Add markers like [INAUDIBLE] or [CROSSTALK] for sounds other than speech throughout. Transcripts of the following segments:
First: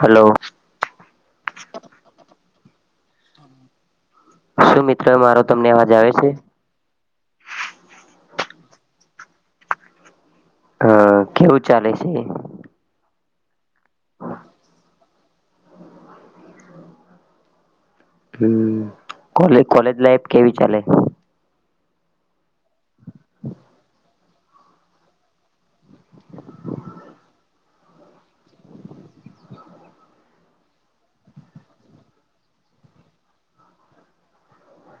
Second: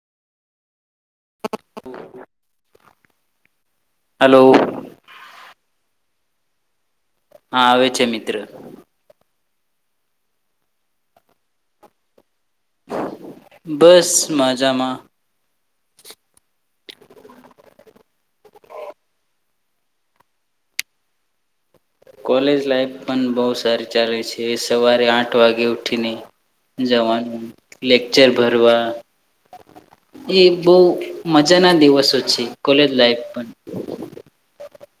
Hello hello શું મિત્રો મારો તમને અવાજ આવે છે. હા આવે છે મિત્ર હા કેવું ચાલે છે. બસ મજામાં હમ કો કોલેજ લાઈફ કેવી ચાલે કોલેજ લાઈફ પણ બહુ સારી ચાલ છે સવારે આઠ વાગે ઉઠીને જવાનું લેકચર ભરવા એ બહ મજા ના દિવસો છે કોલેજ લાઈફ પણ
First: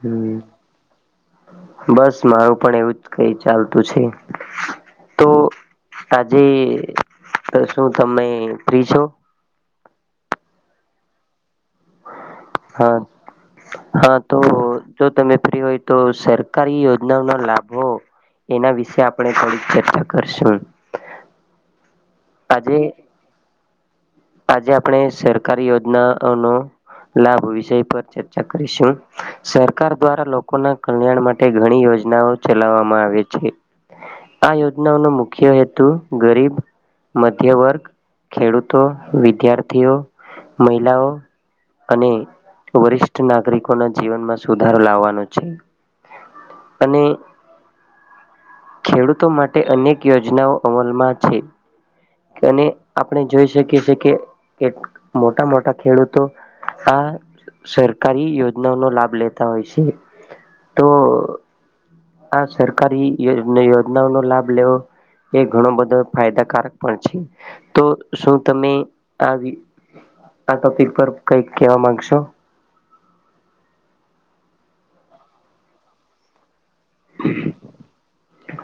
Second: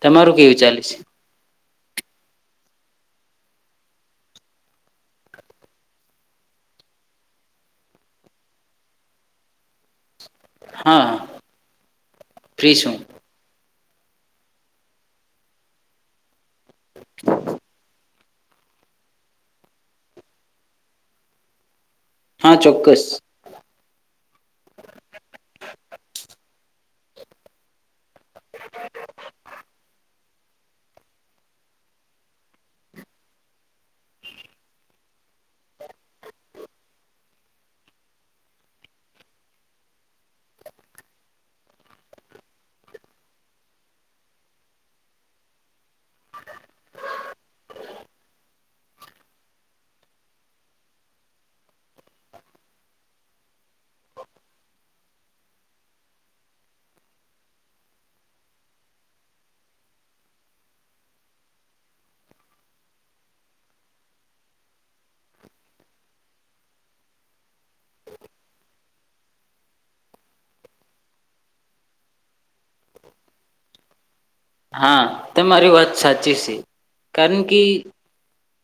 તમારું કેવું ચાલે છે બસ મારું પણ એવું જ કઈ ચાલતું છે તો આજે શું તમે ફ્રી છો હા, ફ્રીસો હા હા, તો જો તમે ફ્રી હોય તો સરે સરકારી યોજના નો લાભ હો, એના વિશે આપણે થોડીક ચર્ચા કરશું હા આજે ચોક્કસ આજે આપણે સરકારી યોજના ન લાભ વિષય પર કરીશું સરકાર દ્વારા લોકો લોકો ના કલ્યાણ માટે ઘણી યોજનાઓ ચલાવવામાં આવે છે આ યોજનાઓનો મુખ્ય હેતુ ગરીબ મધ્ય વર્ગ ખેડૂતો વિદ્યાર્થીઓ મહિલાઓ અને વરિષ્ઠ નાગરિકોના જીવનમાં સુધારો લાવવાનો છે અને ખેડૂતો માટે અનેક યોજનાઓ અમલમાં છે અને આપણે જોઈ શકીએ છે કે મોટા મોટા ખેડૂતો આ સરકારી યોજનાઓનોો લાભ લેતા હોય છે તો આ સરકારી યોજનાઓનોો લાભ લેવો એ ઘણો બધો ફાયદાકારક પણ છે તો શું તમે આવી આ ટોપિક પર કઈક કવા માંગશો હા તમા મારી વાત સાચી છે કારણ કે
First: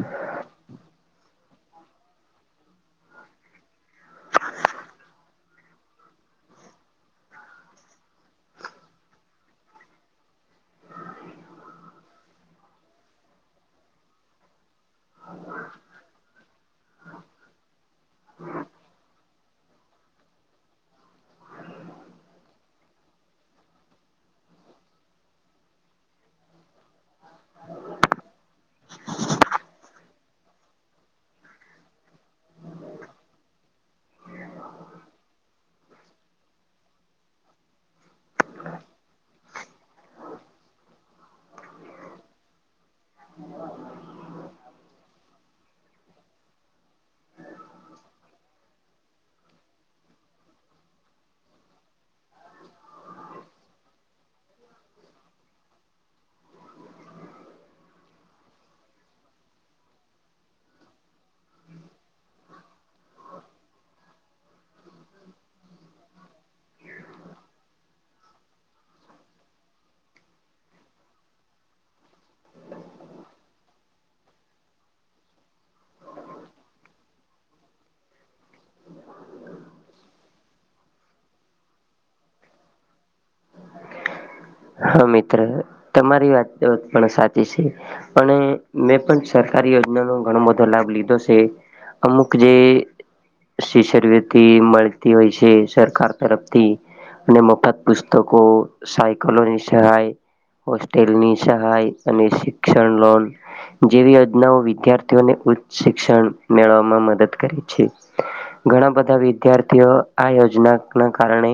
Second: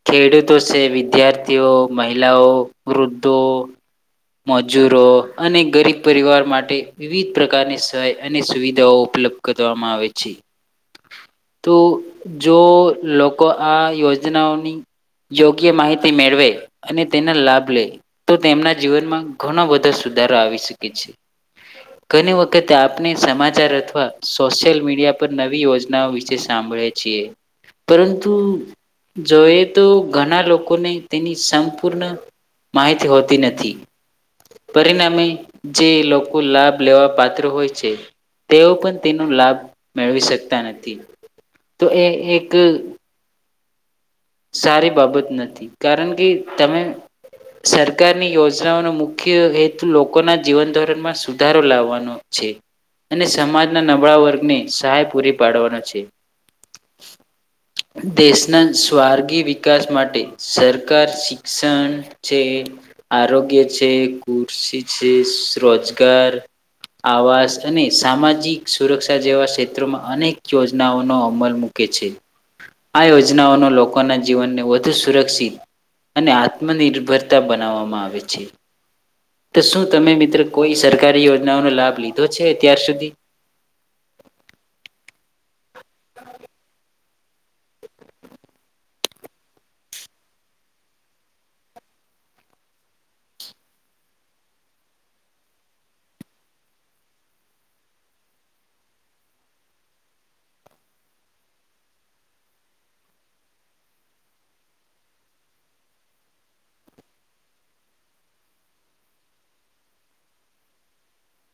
ખેડૂતો છે વિદ્યારથી મહિલાઓ વૃદ્ધો મજૂરો અને ગરીબ પરિવાર માટે વિવિધ પ્રકારની સહાય અને સુવિધાઓ ઉપલબ્ધ કરવામાં આવે છે તો જો લોકો આ યોજનાઓ યોગ્ય માહિતી મેળવે અને તેના લાભ લે તો તેમના જીવનમાં ઘણો બધો સુધારો આવી શકે છે ઘણી વખત આપણે સમાચાર અથવા સોશિયલ મીડિયા પર નવી યોજનાઓ વિશે સાંભળે છીએ પરંતુ જોઈએ તો ઘણા લોકોને તેની સંપૂર્ણ માહિતી હોતી નથી પરિણામે જે લોકો લાભ લેવા પાત્ર હોય છે તેઓ પણ તેનો લાભ મેળવી શકતા નથી તો એ એક સારી બાબત નથી કારણ કે તમે સરકારની યોજનાઓનો મુખ્ય હેતુ લોકોના જીવન ધોરણમાં સુધારો લાવવાનો છે અને સમાજના નબળા વર્ગને સહાય પૂરી પાડવાનો છે દેશના સ્વર્ગી વિકાસ માટે સરકાર શિક્ષણ છે આરોગ્ય છે કૃષિ છે રોજગાર આવાસ અને સામાજિક સુરક્ષા જેવા ક્ષેત્રોમાં અનેક યોજનાઓનો અમલ મૂકે છે આ યોજનાઓનો લોકોના જીવનને વધુ સુરક્ષિત અને અને આત્મનિર્ભર બનાવામાં આવે છે તો શું તમે મિત્ર કોઈ સરકારી યોજનાઓનો લાભ લીધો છે અત્યાર સુધી હા મિત્ર તમારી વાતત પણ સાચી છે અને મેં પણ સરકારી યોજના નો ઘણો બધો લાભ લીધો છે અમુક જે શિષવ્યતિ મળતી હોય છે સરકાર તરફથી અને મફત પુસ્તકો સહાય હોસ્ટેલની સહાય અને શિક્ષણ લોન જેવી યોજનાઓ વિદ્યાર્થીઓને ઉચ્ચ શિક્ષણ મેળવામાં મદદ કરે છે ઘણા બધા વિદ્યાર્થીઓ આ યોજના ના કારણે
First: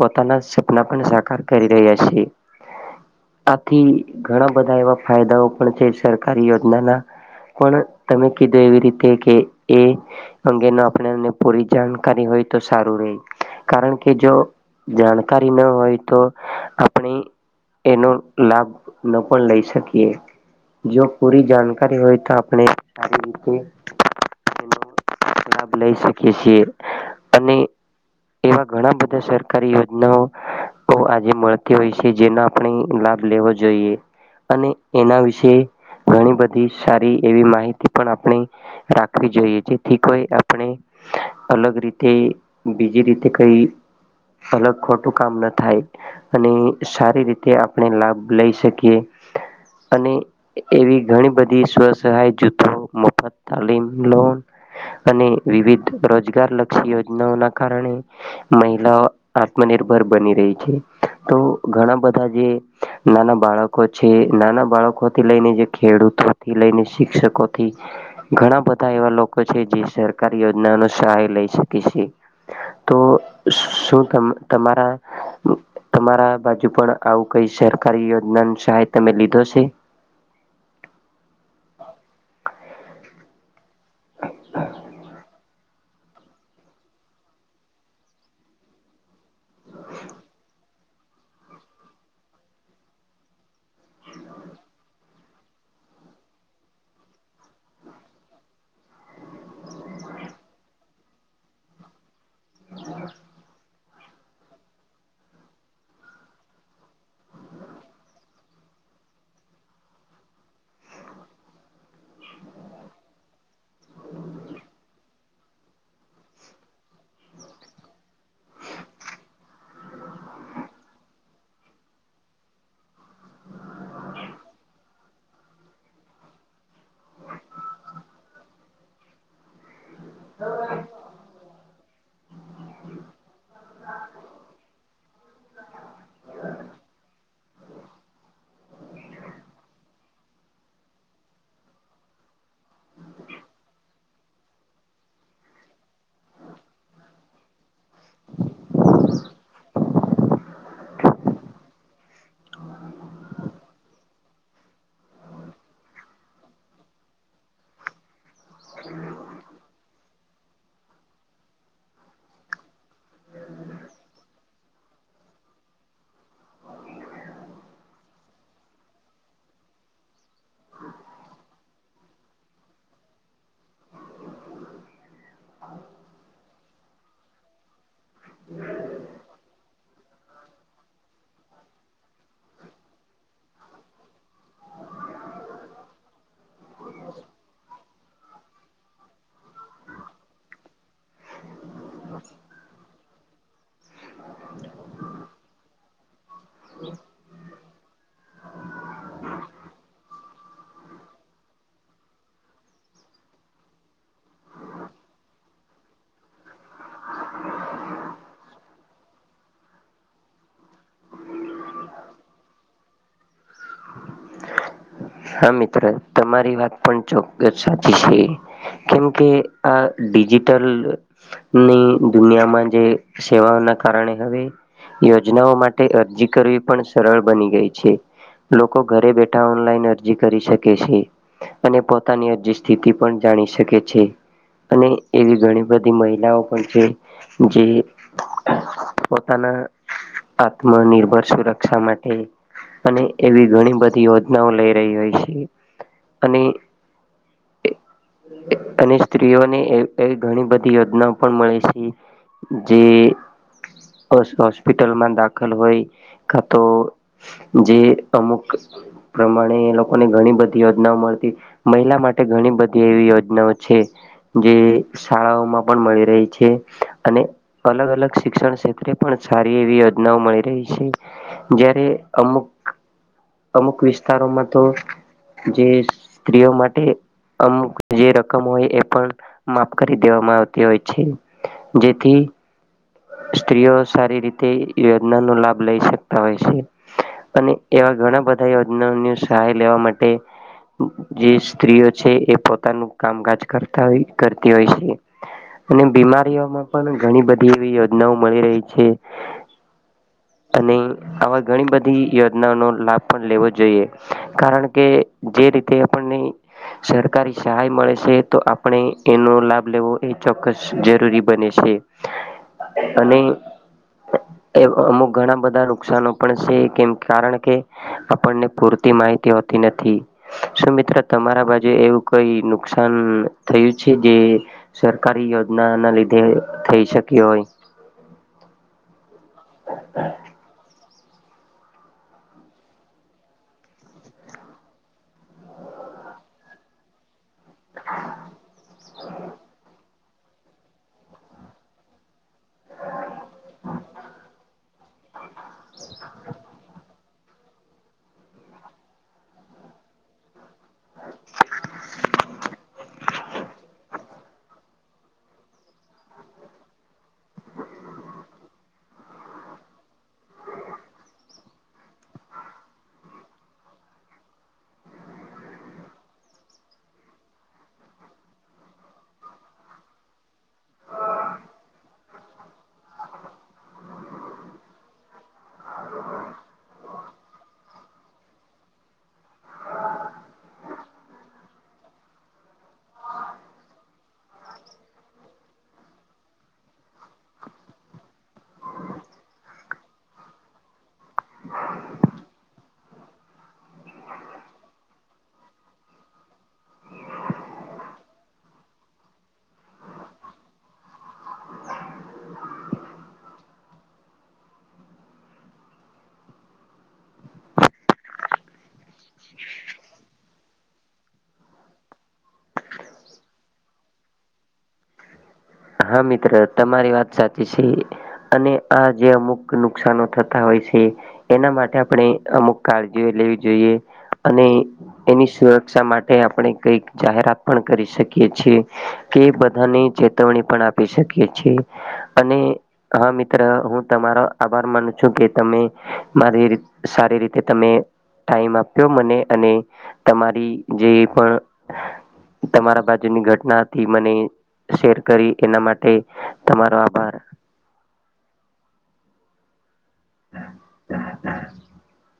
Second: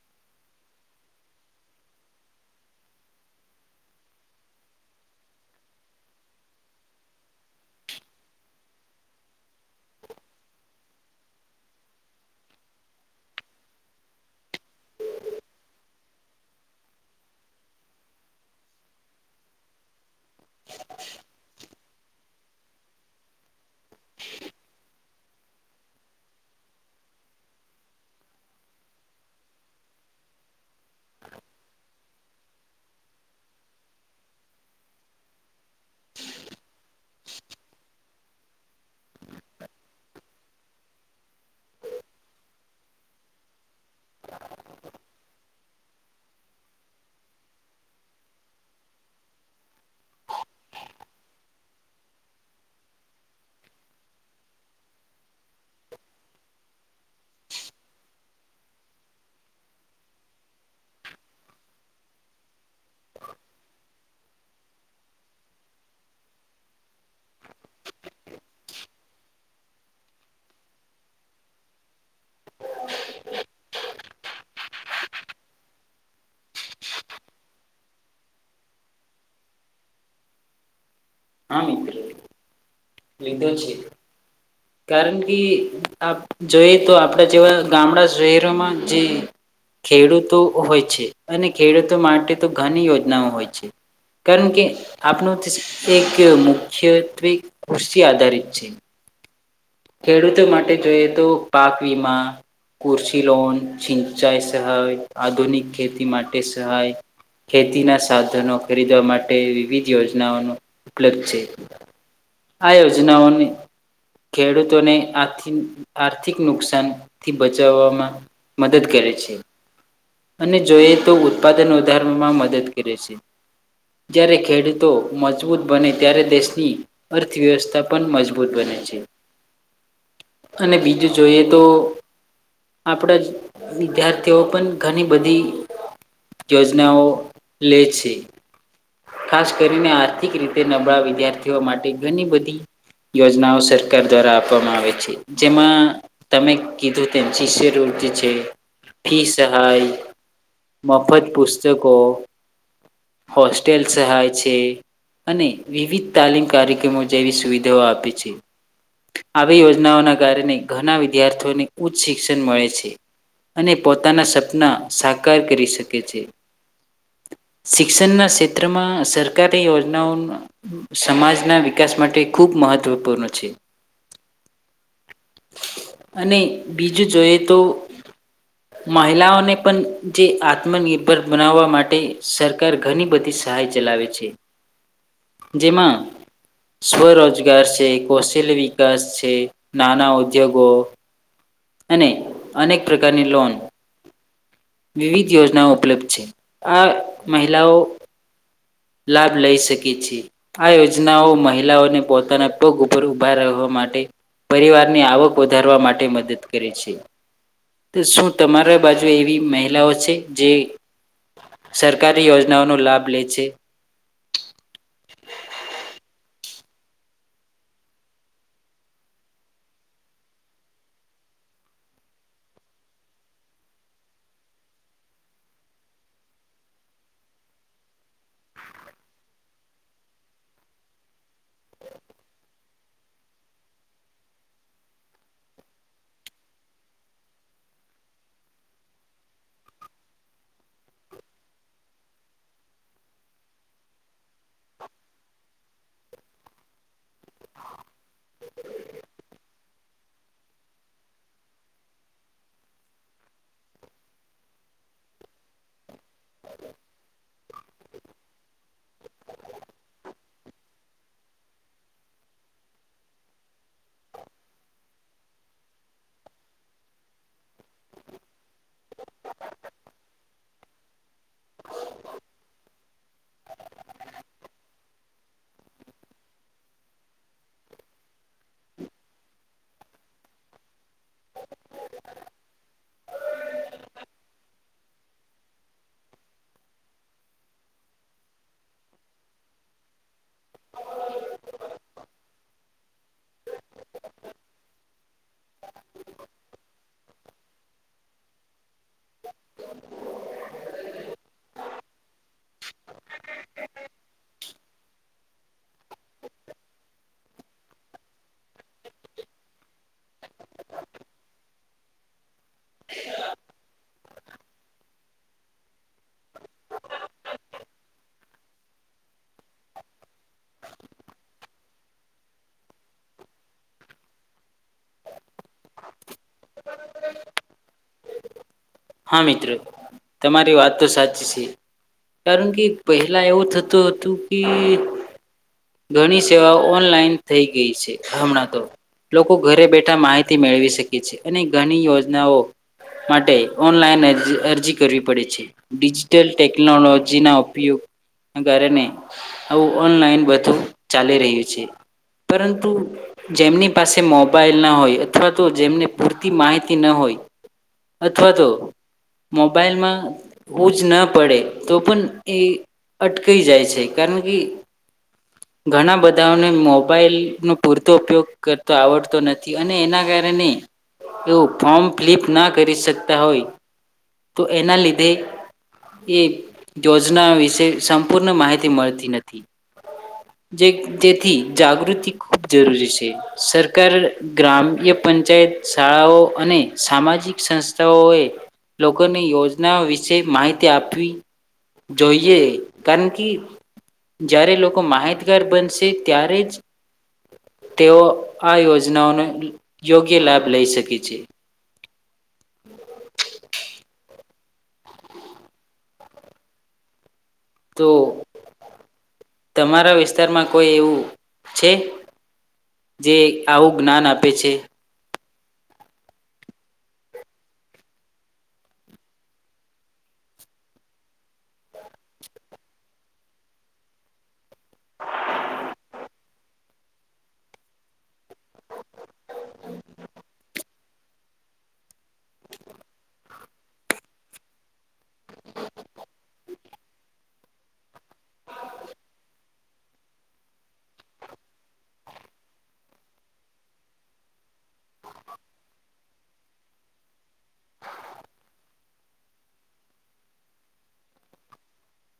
પોતાના સપના પણ સાકાર કરી રહ્યા છે આથી ઘણા બધા એવા ફાયદાઓ પણ છે સરકારી યોજનાના પણ તમે કીધું એવી રીતે કે એ અંગે આપણેને પૂરી જાણકારી હોય તો સારું ર કારણ કે જો જાણકારી ના હોય તો એનો લાભ ન પણ લઈ શકીએ જો પૂરી જાણકારી હોય તો આપણે સારી રીતેનો લાભ લઈ શકીએ છીએ અને એવા ઘણા બધા સરકારી યોજનાઓ આજે મળ હોય છે જેનો આપણે લાભ લેવો જોઈએ અને એના વિશે ઘણી બધી સારી એવી માહિતી પણ આપણે રાખવી જોઈએ જેથી કોઈ આપણે અલગ રીતે બીજી રીતે કઈ અલગ ખોટું કામ ન થાય અને સારી રીતે આપણે લાભ લઈ શકીએ અને એવી ઘણી બધી સ્વ સહાય જૂથો મફત તાલીમ લોન અને વિવિધ રોજગાર લક્ષી યોજનાઓના કારણે મહિલાઓ આત્મનિર્ભર બની રહી છે તો ઘણા બધા જે નાના બાળકો છે નાના બાળકોથી લઈને જે ખેડૂતોથી લઈને શિક્ષકોથી ઘણા બધા એવા લોકો છે જે સરકાર યોજના ન સહાય લઈ શકે છે તો શું તમારા તમારા બાજુ પણ આવું કઈ સરકારી યોજના ન સહાય તમે લીધો છે હા મિત લીધો છે કારણ કે આપ જોઈએ તો આપણા જેવા ગામડા શહેરોમાં જે ખેડૂતો હોય છે અને ખેડૂતો માટે તો ઘણી યોજનાઓ હોય છે કારણ કે આપણ એક મુખ્યત્વે કૃષિ આધારિત છે ખેડૂતો માટે જોઈએ તો પાક વીમા કુરશી લોન સિંચાઈ સહાય આધુનિક ખેતી માટે સહાય ખેતીના સાધનો ખરીદવા માટે વિવિધ યોજનાઓનો ઉપલબ્ધ છે આ યોજનાઓને ખેડૂતોને આથ આર્થિક નુકસાનથી બચાવવામાં મદદ કરે છે અને જોઈએ તો ઉત્પાદન વધારવામાં મદદ કરે છે જ્યારે ખેડૂતો મજબૂત બને ત્યારે દેશની અર્થવ્યવસ્થા પણ મજબૂત બને છે અને બીજું જોઈએ તો આપણા વિદ્યાર્થીઓ પણ ઘણી બધી યોજનાઓ લે છે ખાસ કરીને આર્થિક રીતે નબળા વિદ્યાર્થીઓ માટે ઘણી બધી યોજનાઓ સર સરકાર દ્વારા આપવામાં આવે છે જેમાં તમે કીધું તેમ શિષ્યવૃતિ છે ફી સહાય મફત પુસ્તકો હોસ્ટેલ સહાય છે અને વિવિધ તાલીમ કાર્યક્રમો જેવી સુવિધાઓ આપે છે આવી યોજનાઓના કારણે ઘણા વિદ્યાર્થીઓને ઉચ્ચ શિક્ષણ મળે છે અને પોતાના સપના સાકાર કરી શકે છે શિક્ષણના ક્ષેત્રમાં સરકારની યોજનાઓ સમાજના વિકાસ માટે ખૂબ મહત્વપૂર્ણ છે અને બીજું જોઈએ તો મહિલાઓને પણ જે આત્મનિર્ભર બનાવવા માટે સરકાર ઘણી બધી સહાય ચલાવે છે જેમાં સ્વરોજગાર છે કો લે વિકાસ છે નાના ઉદ્યોગો અને અનેક પ્રકારની લોન વિવિધ યોજનાઓ ઉપલબ્ધ છે આ મહિલાઓ લાભ લઈ શકે છે આ યોજનાઓ મહિલાઓને પોતાના પગ ઉપર ઊભા રહેવા માટે પરિવારની આવક વધારવા માટે મદદ કરે છે શું તમારા બાજુ એવી મહિલાઓ છે જે સરકારી યોજનાઓનો લાભ લે છે હા મિત્ર તમારી વાત પણ ચોક્કસ સાચી છે કેમ કે આ ડિજિટલ ની દુનિયામાં જે સેવાઓના કારણે હવે યોજનાઓ માટે અરજી કરવી પણ સરળ બની ગઈ છે લોકો ઘરે બેઠા ઓનલાઈન કરી શકે છે અને પોતાની અરજી સ્થિતિ પણ જાણી શકે છે અને એવી ઘણી બધી મહિલાઓ પણ છે જે પોતાના આત્મનિર્ભર સુરક્ષા માટે અને એવી ઘણી બધી યોજનાઓ લઈ અને સ્ત્રીઓને ઘણી બધી યોજનાઓ પણ મળે છે જે હોસ્પિટલમાં દાખલ હોય તો જે અમુક પ્રમાણે ઘણી બધી યોજનાઓ મળતી મહિલા માટે ઘણી બધી એવી યોજનાઓ છે જે શાળાઓમાં પણ મળી રહી છે અને અલગ અલગ શિક્ષણ ક્ષેત્રે પણ સારી એવી યોજનાઓ મળી રહી છે જયારે અમુક અમુક વિસ્તારોમાં તો જે સ્ત્રીઓ માટે અમુક જે રકમ હોય એ પણ માફ કરી દેવામાં આવતી હોય છે જેથી સ્ત્રીઓ સારી રીતે યોજના નો લાભ લઈ શકતા હોય છે અને એવા ઘણા બધા યોજનાની સહાય લેવા માટે જે સ્ત્રીઓ છે એ પોતાનું કામકાજ કરતાય કરતી હોય છે અને બીમારીઓમાં પણ ઘણી બધી એવી યોજનાઓ મળી રહી છે અને આવા ઘણી બધી યોજનાઓનો લાભ પણ લેવો જોઈએ કારણ કે જે રીતે આપણને સરકારી સહાય મળે છે તો આપણે એનો લાભ લેવો એ ચોક્કસ જરૂરી બને છે અને અમુક ઘણા બધા નુકસનો પણ છે કેમ કારણ કે આપણને પૂરતી માહિતી હોતી નથી શું મિત્ર તમારા બાજુ એવું કઈ નુકસાન થયું છે જે સરકારી યોજના ના લીધે થઈ શક્ય હોય હા મિત્રો તમારી વાત તો સાચી કારણ કે પહેલા એવું થતું હતું કે ઘણી સેવાઓ ઓનલાઈન થઈ ગઈ છે હમણાં તો લોકો ઘરે બેઠા માહિતી મેળવી શકે છે અને ઘણી યોજનાઓ માટે ઓનલાઈન અ અરજી કરવી પડે છે ડિજિટલ ટેકનોલોજી ના ઉપયોગ કારણે આવું ઓનલાઈન બધું ચાલી રહ્યું છે પરંતુ જેમની પાસે મોબાઈલ ના હોય અથવા તો જેમને પૂરતી માહિતી ના હોય અથવા તો મોબાઈલમાં હુજ ન પડે તો પણ એ અટકીઈ જાય છે કારણ કે ઘણા બધાઓને મોબાઈલનો પૂરતો ઉપયોગ કરતો આવડતો નથી અને એના કારણે એવું ફોર્મ ફિલિપ ના કરી શક હોય તો એના લીધે એ યોજના વિશે સંપૂર્ણ માહિતી મળતી નથી જેથી જાગૃતિ ખૂબ જરૂરી છે સરકાર ગ્રામ્ય પંચાયત શાળાઓ અને સામાજિક સંથા એ લોકોની યોજનાઓ વિશે માહિતી આપવી જોઈએ કારણ કે જ્યારે લોકો માહિતગાર બનશે ત્યારે જ તેઓ આ યોજનાઓનો યોગ્ય લાભ લઈ શકે છે [UNINTELLIGIBLE] તો તમારા વિસ્તારમાં કોઈ એવું છે જે આવું જ્ઞાન આપે છે હા મિત્ર તમારી વાત સાચી છે અને આ જે અમુક નુકશાનો થતા હોય છે એના માટે આપણે અમુક કાળજી લેવી જોઈએ અને એની સુરક્ષા માટે આપણે કઈક જાહેરાત પણ કરી શકીએ છીએ કે બધાની ચેતવણી આપ શકી અને હા મિત્ર હું તમારો આભાર માનું છું કે તમે મારી સારી રીતે તમે ટાઈમ આપ્યો મને અને તમારી જે પણ તમારા બાજુની ઘટના હતી મને શેર કરી એના માટે તમારો આભાર [UNINTELLIGIBLE]